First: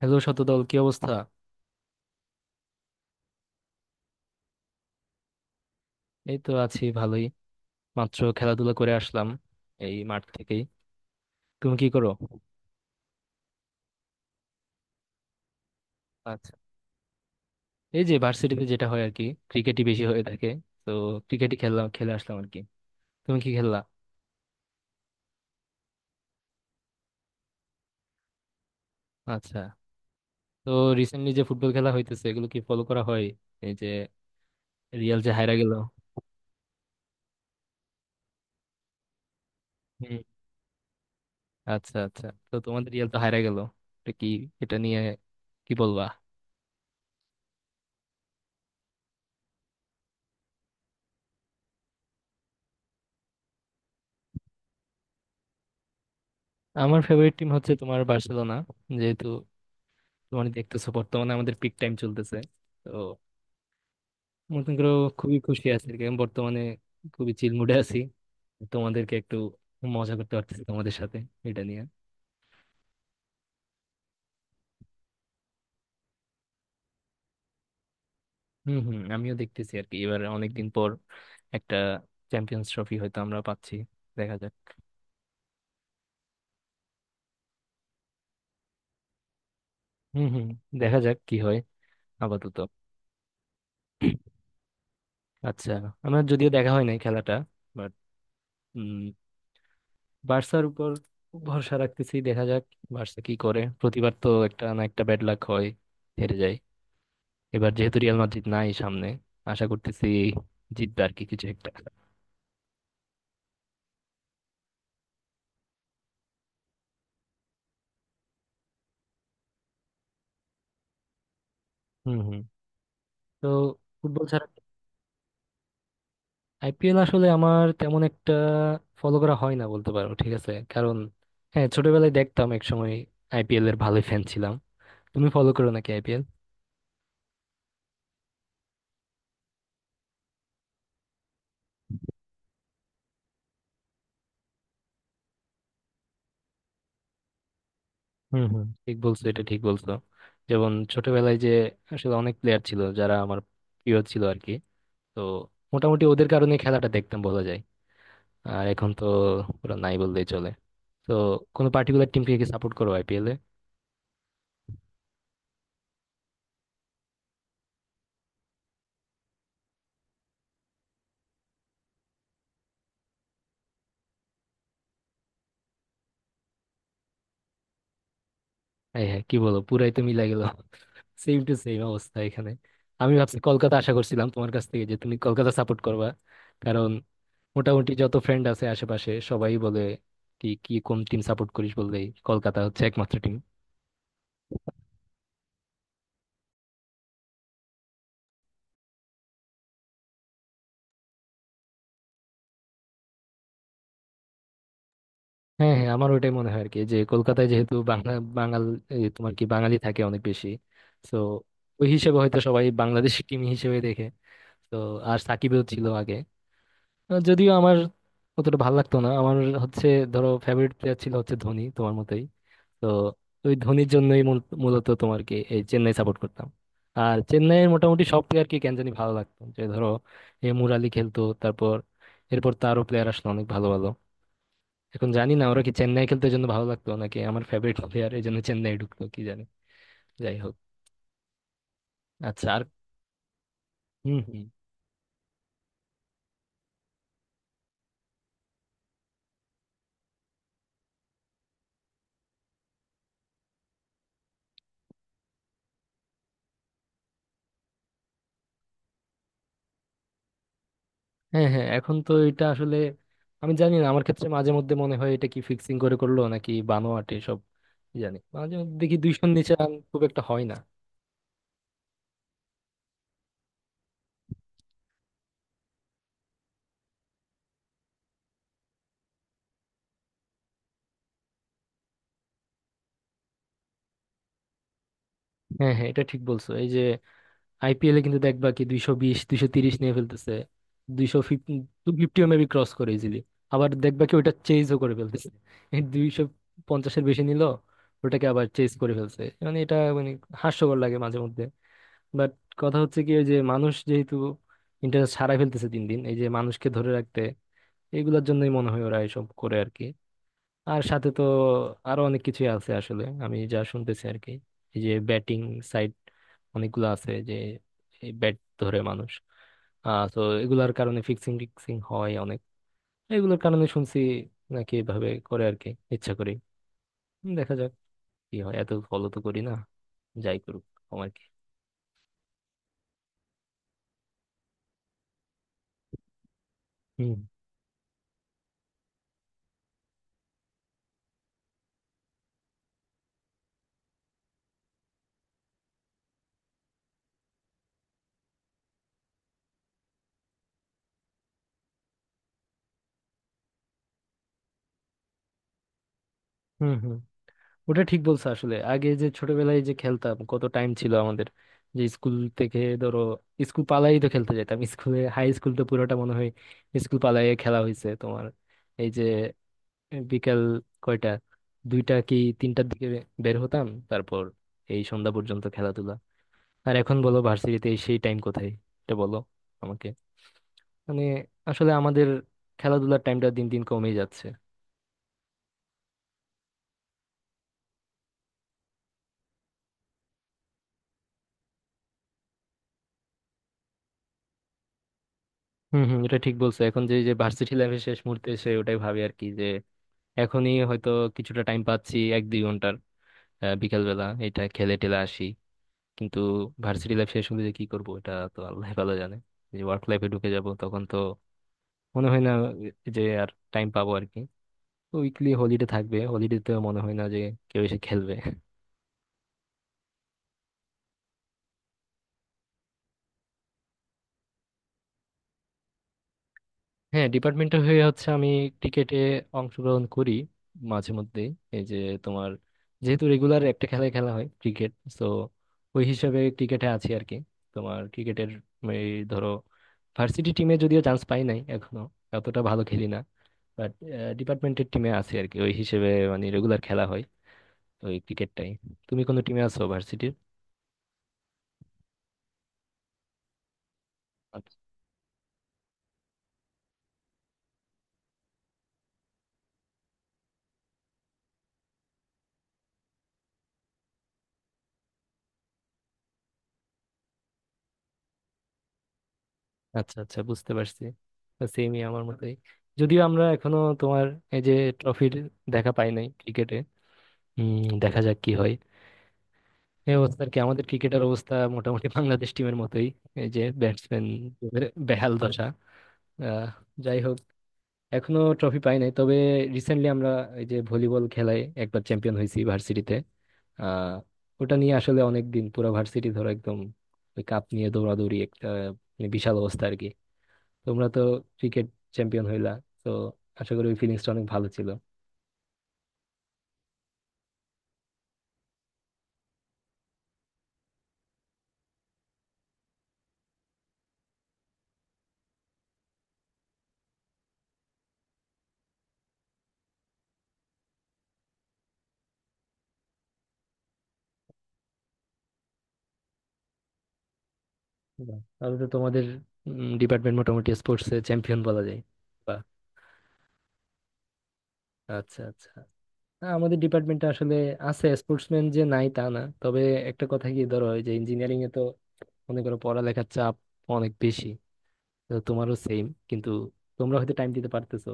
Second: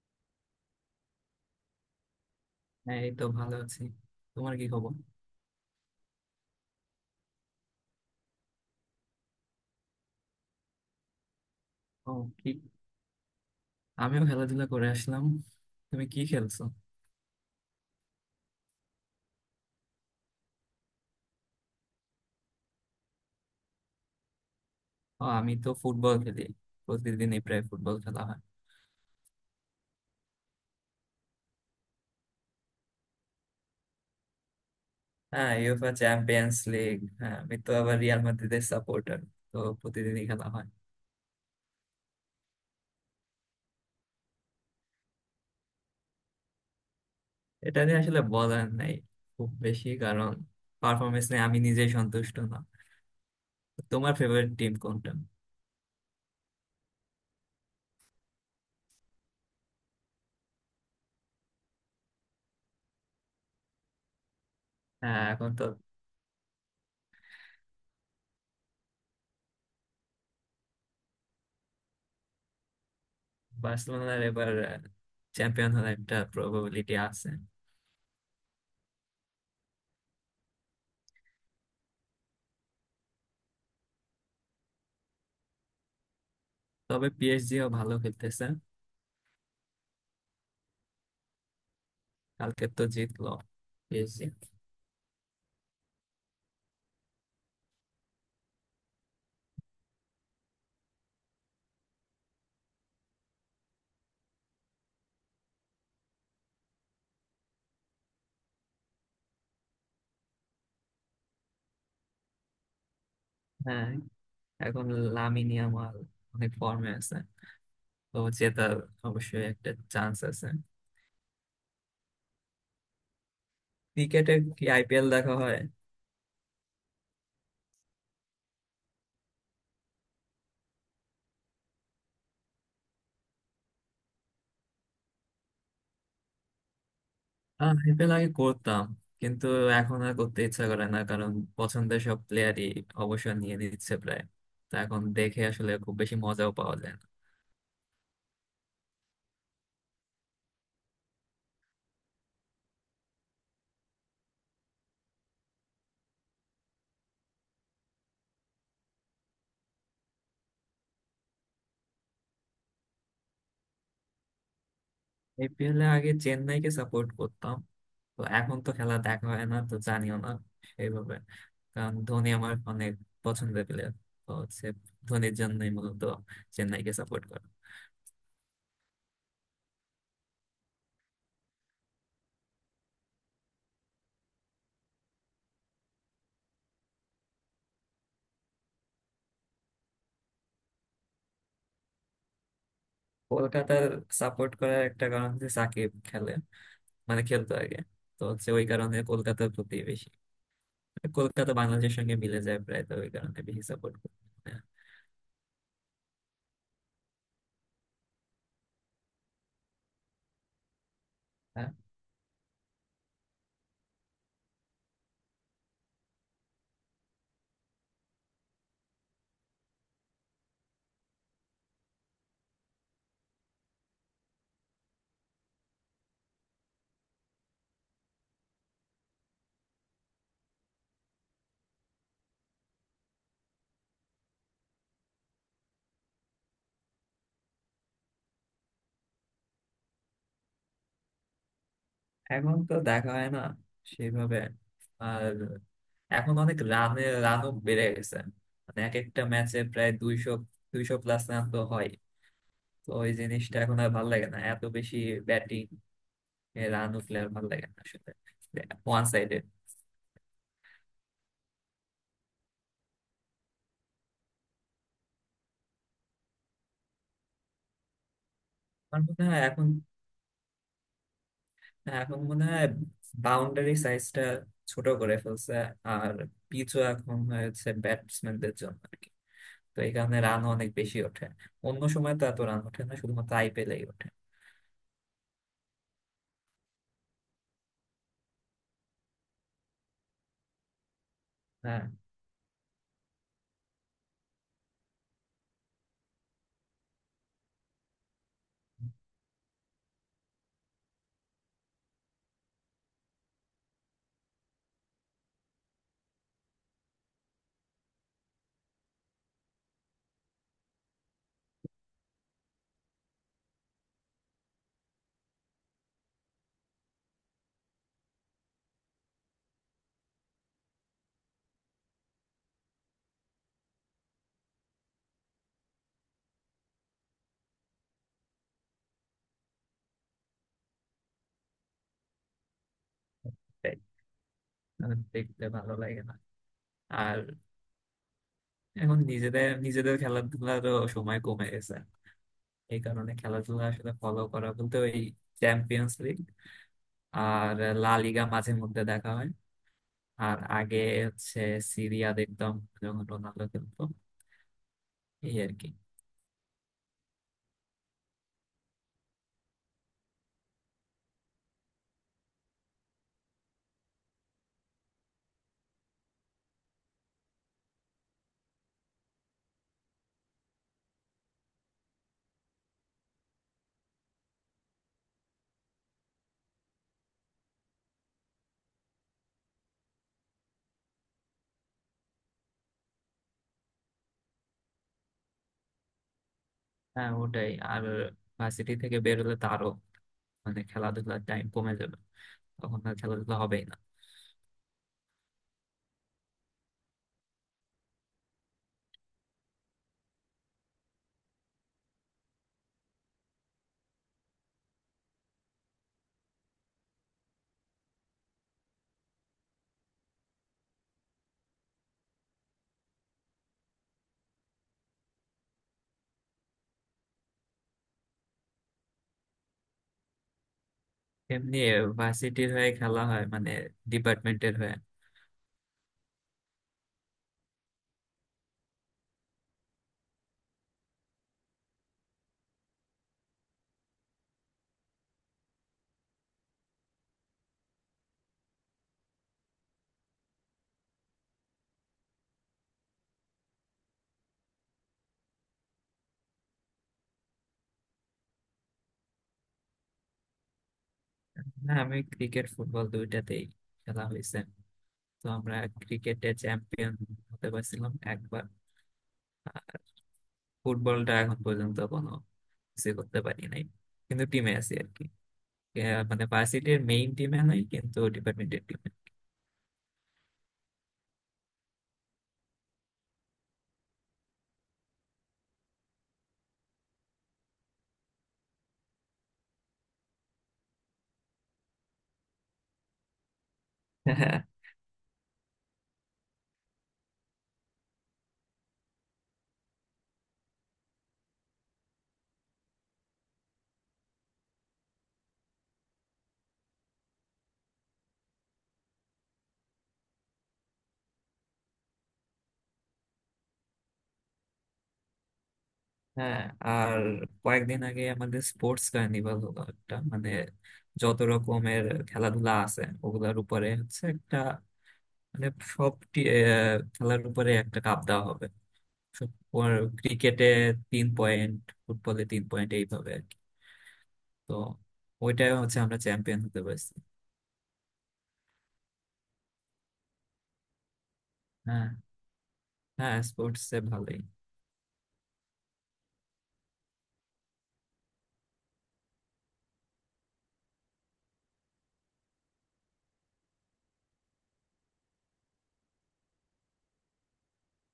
Hello, Shatadal, কি অবস্থা? হ্যাঁ, এই তো ভালো আছি। তোমার কি খবর? এই তো আছি ভালোই। মাত্র খেলাধুলা করে আসলাম এই মাঠ থেকেই। তুমি কি করো? ও, কি? আমিও খেলাধুলা করে আসলাম। তুমি কি আচ্ছা। খেলছো? এই যে ভার্সিটিতে যেটা হয় আর কি, ক্রিকেটই বেশি হয়ে থাকে। তো ক্রিকেটই খেললাম, খেলে আসলাম আর কি। তুমি কি খেললা? ও, আমি তো ফুটবল খেলি। প্রতিদিনই প্রায় ফুটবল খেলা হয়। আচ্ছা। তো রিসেন্টলি যে ফুটবল খেলা হইতেছে, এগুলো কি ফলো করা হয়? এই যে রিয়াল যে হ্যাঁ, হায়রা গেল। UEFA champions league. হ্যাঁ, আমি তো আবার রিয়াল মাদ্রিদের সাপোর্টার। তো হুম। প্রতিদিনই খেলা হয়। আচ্ছা আচ্ছা, তো তোমাদের রিয়াল তো হায়রা গেল, এটা কি, এটা নিয়ে কি বলবা? এটা নিয়ে আসলে বলার নাই খুব বেশি। কারণ পারফরমেন্স নিয়ে আমি নিজেই সন্তুষ্ট না। তোমার ফেভারিট টিম কোনটা? আমার ফেভারিট টিম হচ্ছে তোমার বার্সেলোনা। যেহেতু তোমার দেখতেছো বর্তমানে আমাদের পিক টাইম চলতেছে, মনে করো হ্যাঁ, খুবই এখন তো খুশি আছি আর কি। আমি বর্তমানে খুবই চিল মুডে আছি, তোমাদেরকে একটু মজা করতে পারতেছি তোমাদের সাথে এটা নিয়ে। বার্সেলোনার এবার চ্যাম্পিয়ন হওয়ার একটা প্রবাবিলিটি আছে। হম হম, আমিও দেখতেছি আর কি, এবার অনেকদিন পর একটা চ্যাম্পিয়ন্স ট্রফি হয়তো আমরা পাচ্ছি। দেখা যাক। তবে পিএসজিও ভালো খেলতেছে। হম হম, দেখা যাক কি হয় আপাতত। কালকে তো জিতলো পিএসজি। আচ্ছা, আমার যদিও দেখা হয় নাই খেলাটা, বাট উম বার্সার উপর ভরসা রাখতেছি, দেখা যাক বার্সা কি করে। প্রতিবার তো একটা না একটা ব্যাড লাক হয়, হেরে যায়। এবার যেহেতু রিয়াল মাদ্রিদ নাই সামনে, আশা করতেছি জিতবে আর কি কিছু একটা। হ্যাঁ, এখন লামিন ইয়ামাল অনেক ফর্মে আছে। তো জেতার অবশ্যই একটা চান্স আছে। হুম হুম। তো ফুটবল ক্রিকেটে ছাড়া কি আইপিএল দেখা হয়? আইপিএল আসলে আমার তেমন একটা ফলো করা হয় না বলতে পারো, ঠিক আছে। কারণ হ্যাঁ, ছোটবেলায় দেখতাম এক সময়, আইপিএল এর ভালোই ফ্যান ছিলাম। তুমি ফলো করো নাকি আইপিএল? আইপিএল আগে করতাম, কিন্তু এখন আর করতে ইচ্ছা করে না। কারণ পছন্দের সব প্লেয়ারই অবসর নিয়ে নিচ্ছে প্রায়। তো এখন দেখে আসলে খুব বেশি মজাও পাওয়া যায় না। হুম হুম, ঠিক বলছো, এটা ঠিক বলছো। যেমন ছোটবেলায় যে আসলে অনেক প্লেয়ার ছিল যারা আমার প্রিয় ছিল আর কি। তো মোটামুটি ওদের কারণে খেলাটা দেখতাম বলা যায়। আর এখন তো পুরো নাই বললেই চলে। তো কোনো পার্টিকুলার টিমকে কি সাপোর্ট করো আইপিএল এ? আইপিএল এ আগে চেন্নাইকে সাপোর্ট করতাম। তো এখন তো খেলা দেখা হয় না, তো জানিও না সেইভাবে। কারণ ধোনি আমার অনেক পছন্দের প্লেয়ার। তো হচ্ছে ধোনির জন্যই মূলত চেন্নাইকে সাপোর্ট করা। এই হ্যাঁ, কি বলো, পুরাই তো মিলাই গেল সেম টু সেম অবস্থা এখানে। আমি ভাবছি কলকাতা আশা করছিলাম তোমার কাছ থেকে, যে তুমি কলকাতা সাপোর্ট করবা। কারণ মোটামুটি যত ফ্রেন্ড আছে আশেপাশে সবাই বলে, কি কি কোন টিম সাপোর্ট করিস বললেই কলকাতা হচ্ছে একমাত্র টিম। কলকাতার সাপোর্ট করার একটা কারণ হচ্ছে সাকিব খেলে, মানে খেলতো আগে। তো হচ্ছে ওই কারণে কলকাতার প্রতি বেশি। মানে কলকাতা বাংলাদেশের সঙ্গে মিলে যায় প্রায়, তো ওই কারণে বেশি সাপোর্ট করি। হ্যাঁ হ্যাঁ, আমার ওটাই মনে হয় আর কি, যে কলকাতায় যেহেতু বাংলা, বাঙাল, এই তোমার কি বাঙালি থাকে অনেক বেশি। তো হ্যাঁ, ওই হিসেবে হয়তো সবাই বাংলাদেশি টিম হিসেবে দেখে। তো আর সাকিবেও ছিল আগে। যদিও আমার অতটা ভালো লাগতো না আমার। হচ্ছে, ধরো ফেভারিট প্লেয়ার ছিল হচ্ছে ধোনি তোমার মতোই। তো ওই ধোনির জন্যই মূলত তোমার কি এই চেন্নাই সাপোর্ট করতাম। আর চেন্নাইয়ের মোটামুটি সব প্লেয়ারকে কেন জানি ভালো লাগতো, যে ধরো এ মুরালি খেলতো, তারপর এরপর তারও প্লেয়ার আসলো অনেক ভালো ভালো। এখন জানি না ওরা কি চেন্নাই খেলতে জন্য ভালো লাগতো নাকি আমার ফেভারিট প্লেয়ার এই জন্য চেন্নাই ঢুকতো, কি জানি। যাই হোক। আচ্ছা এখন আর তো দেখা হয় না সেভাবে। হম। আর এখন অনেক রানে রানও বেড়ে গেছে। মানে এক একটা ম্যাচে প্রায় 200, 200 প্লাস রান তো হয়। তো ওই জিনিসটা এখন আর ভালো লাগে না, এত বেশি ব্যাটিং রান উঠলে আর ভালো লাগে না আসলে। One sided. হ্যাঁ হ্যাঁ, এখন তো এটা আসলে আমি জানি না, আমার ক্ষেত্রে মাঝে মধ্যে মনে হয় এটা কি ফিক্সিং করে করলো নাকি বানোয়াট সব জানি। মাঝে মধ্যে দেখি আমার মনে 200-এর হয় নিচে এখন রান খুব একটা হয় না। এখন মনে হয় বাউন্ডারি সাইজটা ছোট করে ফেলছে। আর পিচও এখন হয়েছে ব্যাটসম্যানদের জন্য আর কি। তো এই কারণে রানও অনেক বেশি ওঠে। অন্য সময় তো এত রান ওঠে না, শুধুমাত্র আইপিএলেই ওঠে। হ্যাঁ হ্যাঁ, এটা ঠিক বলছো। এই যে আইপিএলে কিন্তু দেখবা কি 220, 230 নিয়ে ফেলতেছে, 250, হ্যাঁ, 250-ও মেবি ক্রস করে ইজিলি। আবার দেখবা কি ওটা চেঞ্জও করে ফেলতেছে, এই 250-এর বেশি নিল ওটাকে আবার চেঞ্জ করে ফেলছে। মানে এটা মানে হাস্যকর লাগে মাঝে মধ্যে। বাট কথা হচ্ছে কি, ওই যে মানুষ যেহেতু ইন্টারনেট সারাই ফেলতেছে দিন দিন, এই যে মানুষকে ধরে রাখতে এগুলোর জন্যই মনে হয় ওরা এসব করে আর কি। আর সাথে তো আরো অনেক কিছুই আছে আসলে, আমি যা শুনতেছি আর কি। এই যে ব্যাটিং সাইট অনেকগুলো আছে যে এই ব্যাট ধরে মানুষ, আহ, তো এগুলার কারণে ফিক্সিং টিক্সিং হয় অনেক, এগুলোর কারণে শুনছি নাকি এভাবে করে আর কি। ইচ্ছা করি দেখা যাক কি হয়, এত ফলো তো করি না, যাই করুক আমার কি। তাই আমার দেখতে ভালো লাগে না। আর হুম এখন নিজেদের নিজেদের খেলাধুলারও সময় কমে গেছে। এই কারণে খেলাধুলা আসলে ফলো করা বলতে ওই চ্যাম্পিয়ন্স লিগ আর লা লিগা মাঝে মধ্যে দেখা হয়। আর আগে হচ্ছে সিরিয়া দেখতাম, যখন রোনালদো খেলতো, এই আর কি। হুম হুম। ওটা ঠিক বলছো। আসলে আগে যে ছোটবেলায় যে খেলতাম, কত টাইম ছিল আমাদের! যে স্কুল থেকে ধরো স্কুল পালাই তো খেলতে যেতাম, স্কুলে হাই স্কুল তো পুরোটা মনে হয় স্কুল পালাইয়ে খেলা হয়েছে তোমার। এই যে বিকাল, কয়টা, দুইটা কি তিনটার দিকে বের হতাম, তারপর এই সন্ধ্যা পর্যন্ত খেলাধুলা। আর এখন বলো ভার্সিটিতে সেই টাইম কোথায়, এটা বলো আমাকে। মানে আসলে আমাদের খেলাধুলার টাইমটা দিন দিন কমে যাচ্ছে। হ্যাঁ, ওটাই। আর ভার্সিটি থেকে বেরোলে তো আরো, মানে খেলাধুলার টাইম কমে যাবে, তখন আর খেলাধুলা হবেই না। হম হম, এটা ঠিক বলছো। এখন যে যে ভার্সিটি লাইফের শেষ মুহূর্তে এসে ওটাই ভাবি আর কি, যে এখনই হয়তো কিছুটা টাইম পাচ্ছি এক দুই ঘন্টার, বিকালবেলা এটা খেলে টেলে আসি। কিন্তু ভার্সিটি লাইফ শেষ হলে যে কি করবো এটা তো আল্লাহ ভালো জানে। যে ওয়ার্ক লাইফে ঢুকে যাব তখন তো মনে হয় না যে আর টাইম পাবো আর কি। উইকলি হলিডে থাকবে, হলিডে তো মনে হয় না যে কেউ এসে খেলবে। এমনি ভার্সিটির হয়ে খেলা হয়, মানে ডিপার্টমেন্টের হয়ে। হ্যাঁ, ডিপার্টমেন্টের হয়ে হচ্ছে আমি ক্রিকেটে অংশগ্রহণ করি মাঝে মধ্যে। এই যে তোমার, যেহেতু রেগুলার একটা খেলায় খেলা হয় ক্রিকেট, তো ওই হিসাবে ক্রিকেটে আছি আর কি। তোমার ক্রিকেটের, এই ধরো ভার্সিটি টিমে যদিও চান্স পাই নাই এখনো, অতটা ভালো খেলি না। বাট ডিপার্টমেন্টের টিমে আছি আর কি ওই হিসেবে, মানে রেগুলার খেলা হয় ওই ক্রিকেটটাই। তুমি কোনো টিমে আছো ভার্সিটির? হ্যাঁ, আমি ক্রিকেট ফুটবল দুইটাতেই খেলা হয়েছে। তো আমরা ক্রিকেটে চ্যাম্পিয়ন হতে পারছিলাম একবার। ফুটবলটা এখন পর্যন্ত কোনো কিছু করতে পারি নাই, কিন্তু টিমে আছি আর কি। মানে ভার্সিটির মেইন টিমে নাই, কিন্তু ডিপার্টমেন্টের টিমে। আচ্ছা আচ্ছা, বুঝতে পারছি। সেমই আমার মতোই। যদিও আমরা এখনো তোমার এই যে ট্রফির দেখা পাই নাই ক্রিকেটে। হম, দেখা যাক কি হয়, এই অবস্থা আর কি। আমাদের ক্রিকেটের অবস্থা মোটামুটি বাংলাদেশ টিমের মতোই, এই যে ব্যাটসম্যান হ্যাঁ বেহাল দশা। আহ, যাই হোক, এখনো ট্রফি পাই নাই, তবে রিসেন্টলি আমরা এই যে ভলিবল খেলায় একবার চ্যাম্পিয়ন হয়েছি ভার্সিটিতে। আহ ওটা নিয়ে আসলে অনেক দিন পুরো ভার্সিটি ধরো একদম ওই কাপ নিয়ে দৌড়াদৌড়ি, একটা মানে বিশাল অবস্থা আর কি। তোমরা তো ক্রিকেট চ্যাম্পিয়ন হইলা, তো আশা করি ওই ফিলিংসটা অনেক ভালো ছিল। হ্যাঁ, আর কয়েকদিন আগে আমাদের স্পোর্টস কার্নিভাল হলো একটা। মানে যত রকমের খেলাধুলা আছে ওগুলার উপরে হচ্ছে একটা, মানে সব খেলার উপরে একটা কাপ দেওয়া হবে। ক্রিকেটে 3 পয়েন্ট, ফুটবলে 3 পয়েন্ট, এইভাবে। তো ওইটাই, হচ্ছে আমরা চ্যাম্পিয়ন হতে পারছি। বাহ, তাহলে তো তোমাদের ডিপার্টমেন্ট মোটামুটি স্পোর্টস এ চ্যাম্পিয়ন বলা যায়। হ্যাঁ, বাহ। হ্যাঁ স্পোর্টস এ ভালোই। আচ্ছা আচ্ছা, না, আমাদের ডিপার্টমেন্টটা আসলে, আছে স্পোর্টসম্যান, যে নাই তা না, তবে একটা কথা কি, ধরো ওই যে ইঞ্জিনিয়ারিং এ তো মনে করো পড়ালেখার চাপ অনেক বেশি। তো তোমারও সেম, কিন্তু তোমরা হয়তো টাইম দিতে পারতেছো।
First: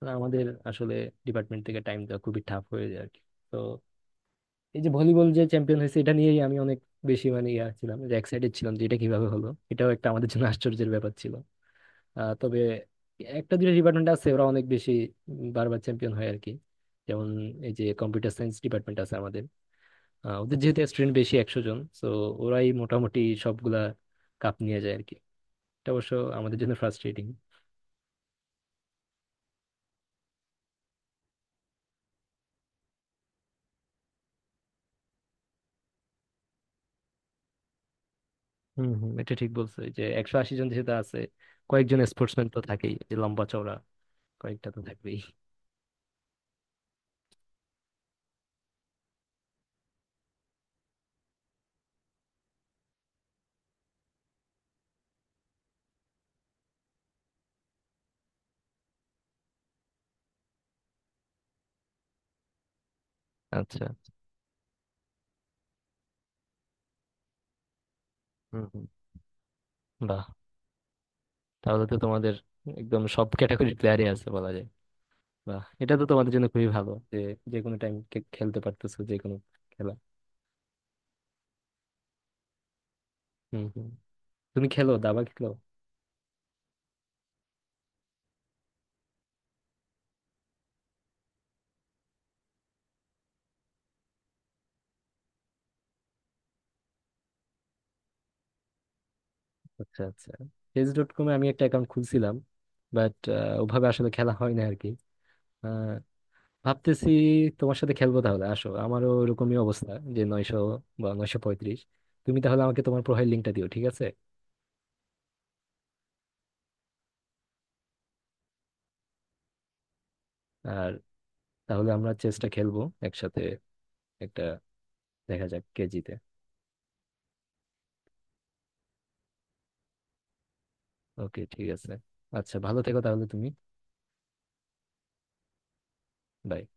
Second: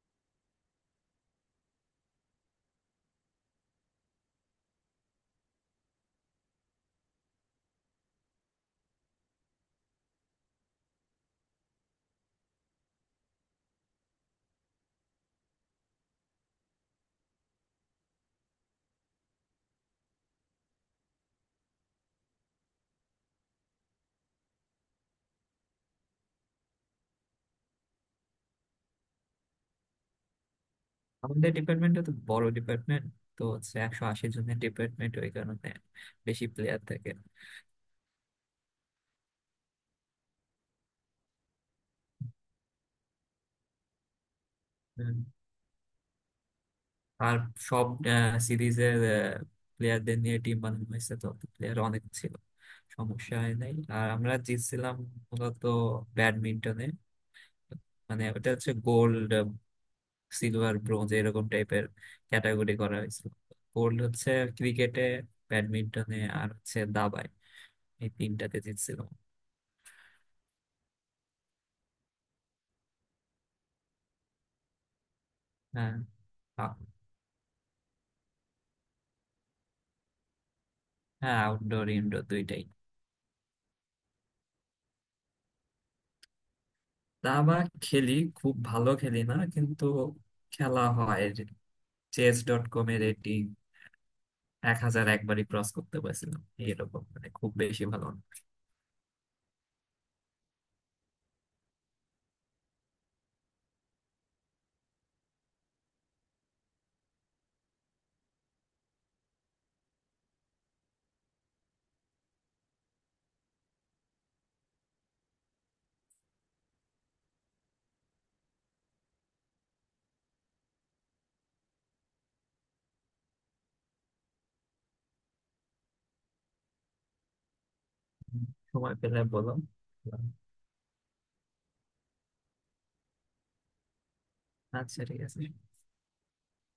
আর আমাদের আসলে ডিপার্টমেন্ট থেকে টাইম দেওয়া খুবই টাফ হয়ে যায় আর কি। তো এই যে ভলিবল যে চ্যাম্পিয়ন হয়েছে এটা নিয়েই আমি অনেক বেশি, মানে ইয়া ছিলাম, যে এক্সাইটেড ছিলাম যে এটা কিভাবে হলো, এটাও একটা আমাদের জন্য আশ্চর্যের ব্যাপার ছিল। তবে একটা দুটো ডিপার্টমেন্ট আছে ওরা অনেক বেশি বারবার চ্যাম্পিয়ন হয় আর কি। যেমন এই যে কম্পিউটার সায়েন্স ডিপার্টমেন্ট আছে আমাদের, ওদের যেহেতু স্টুডেন্ট বেশি, 100 জন, সো ওরাই মোটামুটি সবগুলা কাপ নিয়ে যায় আর কি। এটা অবশ্য আমাদের জন্য ফ্রাস্ট্রেটিং। আমাদের ডিপার্টমেন্টটা তো বড় ডিপার্টমেন্ট। তো হচ্ছে 180 জনের ডিপার্টমেন্ট, ওই কারণে বেশি প্লেয়ার থাকে। হম হম, এটা ঠিক বলছো। এই যে 180 জন যেহেতু আছে, কয়েকজন স্পোর্টসম্যান তো থাকেই যে লম্বা চওড়া, কয়েকটা তো থাকবেই। হুম। আর সব সিরিজের প্লেয়ারদের নিয়ে টিম বানানো হয়েছে, তো প্লেয়ার অনেক ছিল, সমস্যা হয় নাই। আর আমরা জিতছিলাম মূলত ব্যাডমিন্টনে। মানে ওটা হচ্ছে গোল্ড, সিলভার, ব্রোঞ্জ এরকম টাইপের ক্যাটাগরি করা হয়েছিল। আচ্ছা। গোল্ড হচ্ছে ক্রিকেটে, ব্যাডমিন্টনে আর হচ্ছে দাবায়। এই তিনটাতে হুম হুম, জিতছিল। বাহ, তাহলে তো তোমাদের একদম সব ক্যাটাগরির প্লেয়ারই আছে বলা যায়। বাহ, হ্যাঁ। এটা তো তোমাদের জন্য খুবই আ- ভালো, যে যে কোনো টাইম খেলতে পারতেছো যে কোনো খেলা। হ্যাঁ, আউটডোর ইনডোর দুইটাই। হম হম। তুমি খেলো, দাবা খেলো? দাবা খেলি, খুব ভালো খেলি না, কিন্তু খেলা হয়। chess.com এর রেটিং 1,000 একবারই ক্রস করতে পারছিলাম। এরকম, মানে খুব বেশি ভালো না। আচ্ছা আচ্ছা, চেস ডট কমে আমি একটা অ্যাকাউন্ট খুলছিলাম, বাট ওভাবে আসলে খেলা হয় না আর কি। আহ, ভাবতেছি তোমার সাথে খেলবো তাহলে। আসো, আমারও ওরকমই অবস্থা, যে 900 বা 935। তুমি তাহলে আমাকে তোমার প্রোফাইল লিঙ্কটা দিও, ঠিক আছে? আর তাহলে আমরা চেসটা খেলবো একসাথে একটা, দেখা যাক কে জিতে। সময় পেলে বলো। ওকে, ঠিক আছে। আচ্ছা, ভালো থেকো তাহলে তুমি। আচ্ছা, ঠিক আছে। Bye.